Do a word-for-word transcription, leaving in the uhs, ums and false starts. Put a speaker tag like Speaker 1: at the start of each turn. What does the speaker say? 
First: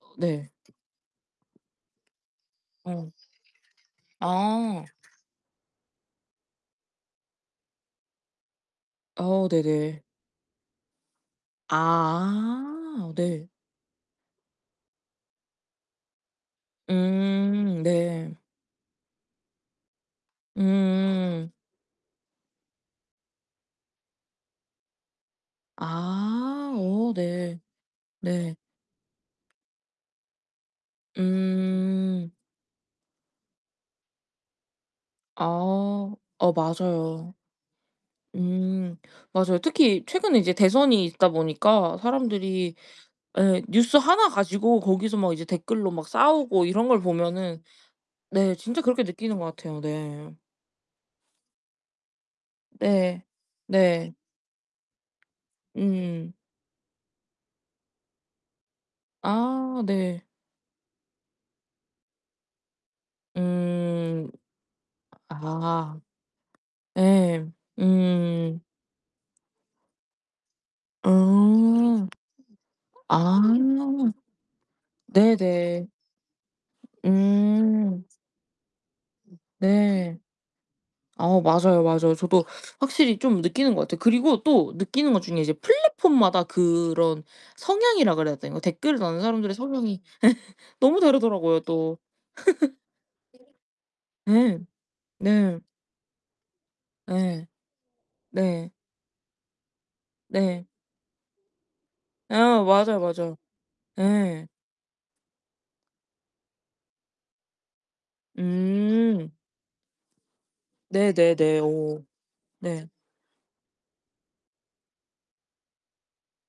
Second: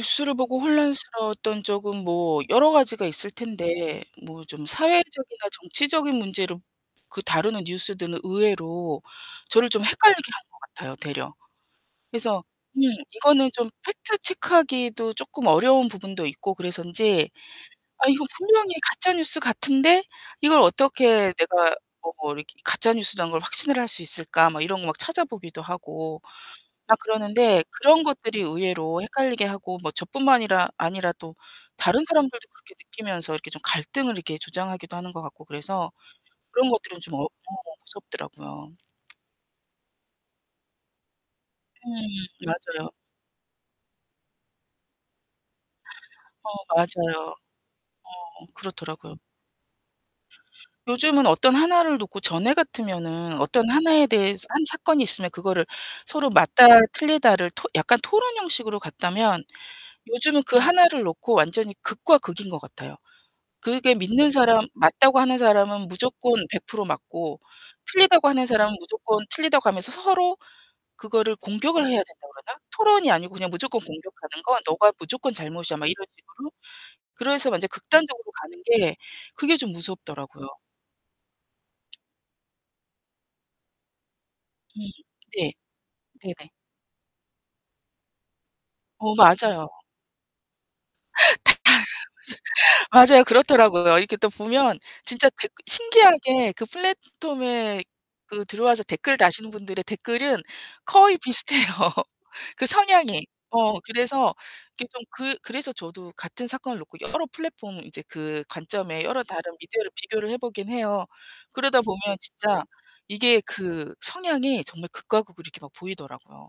Speaker 1: 어, 네.
Speaker 2: 보고 혼란스러웠던 쪽은 뭐 여러 가지가
Speaker 1: 어.
Speaker 2: 있을 텐데 뭐 좀
Speaker 1: 어.
Speaker 2: 사회적이나 정치적인 문제로 그 다루는 뉴스들은 의외로
Speaker 1: 아,
Speaker 2: 저를 좀
Speaker 1: 네네.
Speaker 2: 헷갈리게 하는 것 같아요, 되려. 그래서 음,
Speaker 1: 아, 네.
Speaker 2: 이거는 좀 팩트 체크하기도 쪼끔 어려운 부분도 있고 그래서인지
Speaker 1: 음,
Speaker 2: '아 이거
Speaker 1: 네.
Speaker 2: 분명히 가짜 뉴스 같은데 이걸 어떻게
Speaker 1: 음.
Speaker 2: 내가 뭐 이렇게 가짜 뉴스라는 걸 확신을 할 수 있을까?' 막 이런 거 막 찾아보기도 하고
Speaker 1: 아.
Speaker 2: 막
Speaker 1: 오, 네.
Speaker 2: 그러는데 그런 것들이
Speaker 1: 네.
Speaker 2: 의외로 헷갈리게 하고 뭐 저뿐만이라 아니라 또 다른
Speaker 1: 음.
Speaker 2: 사람들도 그렇게 느끼면서 이렇게 좀 갈등을 이렇게 조장하기도 하는 것 같고 그래서
Speaker 1: 아. 어,
Speaker 2: 그런 것들은 좀 어,
Speaker 1: 맞아요.
Speaker 2: 무섭더라고요.
Speaker 1: 음. 맞아요. 특히 최근에 이제 대선이 있다
Speaker 2: 음,
Speaker 1: 보니까 사람들이
Speaker 2: 맞아요.
Speaker 1: 예, 뉴스 하나 가지고 거기서 막 이제 댓글로 막
Speaker 2: 어,
Speaker 1: 싸우고 이런 걸
Speaker 2: 맞아요.
Speaker 1: 보면은
Speaker 2: 어.
Speaker 1: 네, 진짜 그렇게
Speaker 2: 그렇더라고요.
Speaker 1: 느끼는 것 같아요. 네.
Speaker 2: 요즘은 어떤 하나를 놓고 전에
Speaker 1: 네.
Speaker 2: 같으면은 어떤 하나에
Speaker 1: 네.
Speaker 2: 대해서 한 사건이 있으면 그것을 서로
Speaker 1: 음.
Speaker 2: 맞다 틀리다를 토 약간 토론 형식으로 갔다면
Speaker 1: 아, 네.
Speaker 2: 요즘은 그 하나를 놓고 완전히 극과 극인 것 같아요. 그게
Speaker 1: 음.
Speaker 2: 믿는 사람 맞다고 하는 사람은
Speaker 1: 아.
Speaker 2: 무조건 백 프로 맞고
Speaker 1: 예.
Speaker 2: 틀리다고 하는
Speaker 1: 음.
Speaker 2: 사람은 무조건 틀리다고 하면서 서로 그거를 공격을 해야
Speaker 1: 아.
Speaker 2: 된다고 그러나? 토론이 아니고
Speaker 1: 아.
Speaker 2: 그냥 무조건 공격하는 건 "너가 무조건 잘못이야." 막
Speaker 1: 네네.
Speaker 2: 이런 식으로. 그래서 완전
Speaker 1: 음.
Speaker 2: 극단적으로 가는 게 그게 좀
Speaker 1: 네.
Speaker 2: 무섭더라고요.
Speaker 1: 아 맞아요 맞아요. 저도 확실히 좀 느끼는 것 같아요. 그리고 또
Speaker 2: 음,
Speaker 1: 느끼는 것 중에
Speaker 2: 네.
Speaker 1: 이제 플랫폼마다
Speaker 2: 네네.
Speaker 1: 그런 성향이라고 그래야 되나? 댓글을
Speaker 2: 어
Speaker 1: 다는 사람들의
Speaker 2: 맞아요.
Speaker 1: 성향이 너무 다르더라고요, 또.
Speaker 2: [unintelligible] 맞아요. 그렇더라고요. 이렇게 또
Speaker 1: 예.
Speaker 2: 보면 진짜 대
Speaker 1: 네.
Speaker 2: 신기하게 그
Speaker 1: 예.
Speaker 2: 플랫톰에 그
Speaker 1: 네.
Speaker 2: 들어와서 댓글 다시는 분들의 댓글은
Speaker 1: 네.
Speaker 2: 거의 비슷해요,
Speaker 1: 예.
Speaker 2: 그
Speaker 1: 맞아요,
Speaker 2: 성향이.
Speaker 1: 맞아요.
Speaker 2: 어, 그래서
Speaker 1: 예.
Speaker 2: 이게 좀 그 그래서 저도 같은 사건을 놓고 여러 플랫폼 그 관점에 여러
Speaker 1: 음.
Speaker 2: 다른 미디어를 비교를 해보긴 해요.
Speaker 1: 네네네.
Speaker 2: 그러다
Speaker 1: 오.
Speaker 2: 보면 진짜
Speaker 1: 네.
Speaker 2: 이게 그 성향이 정말 극과 극으로 이렇게 막 보이더라고요.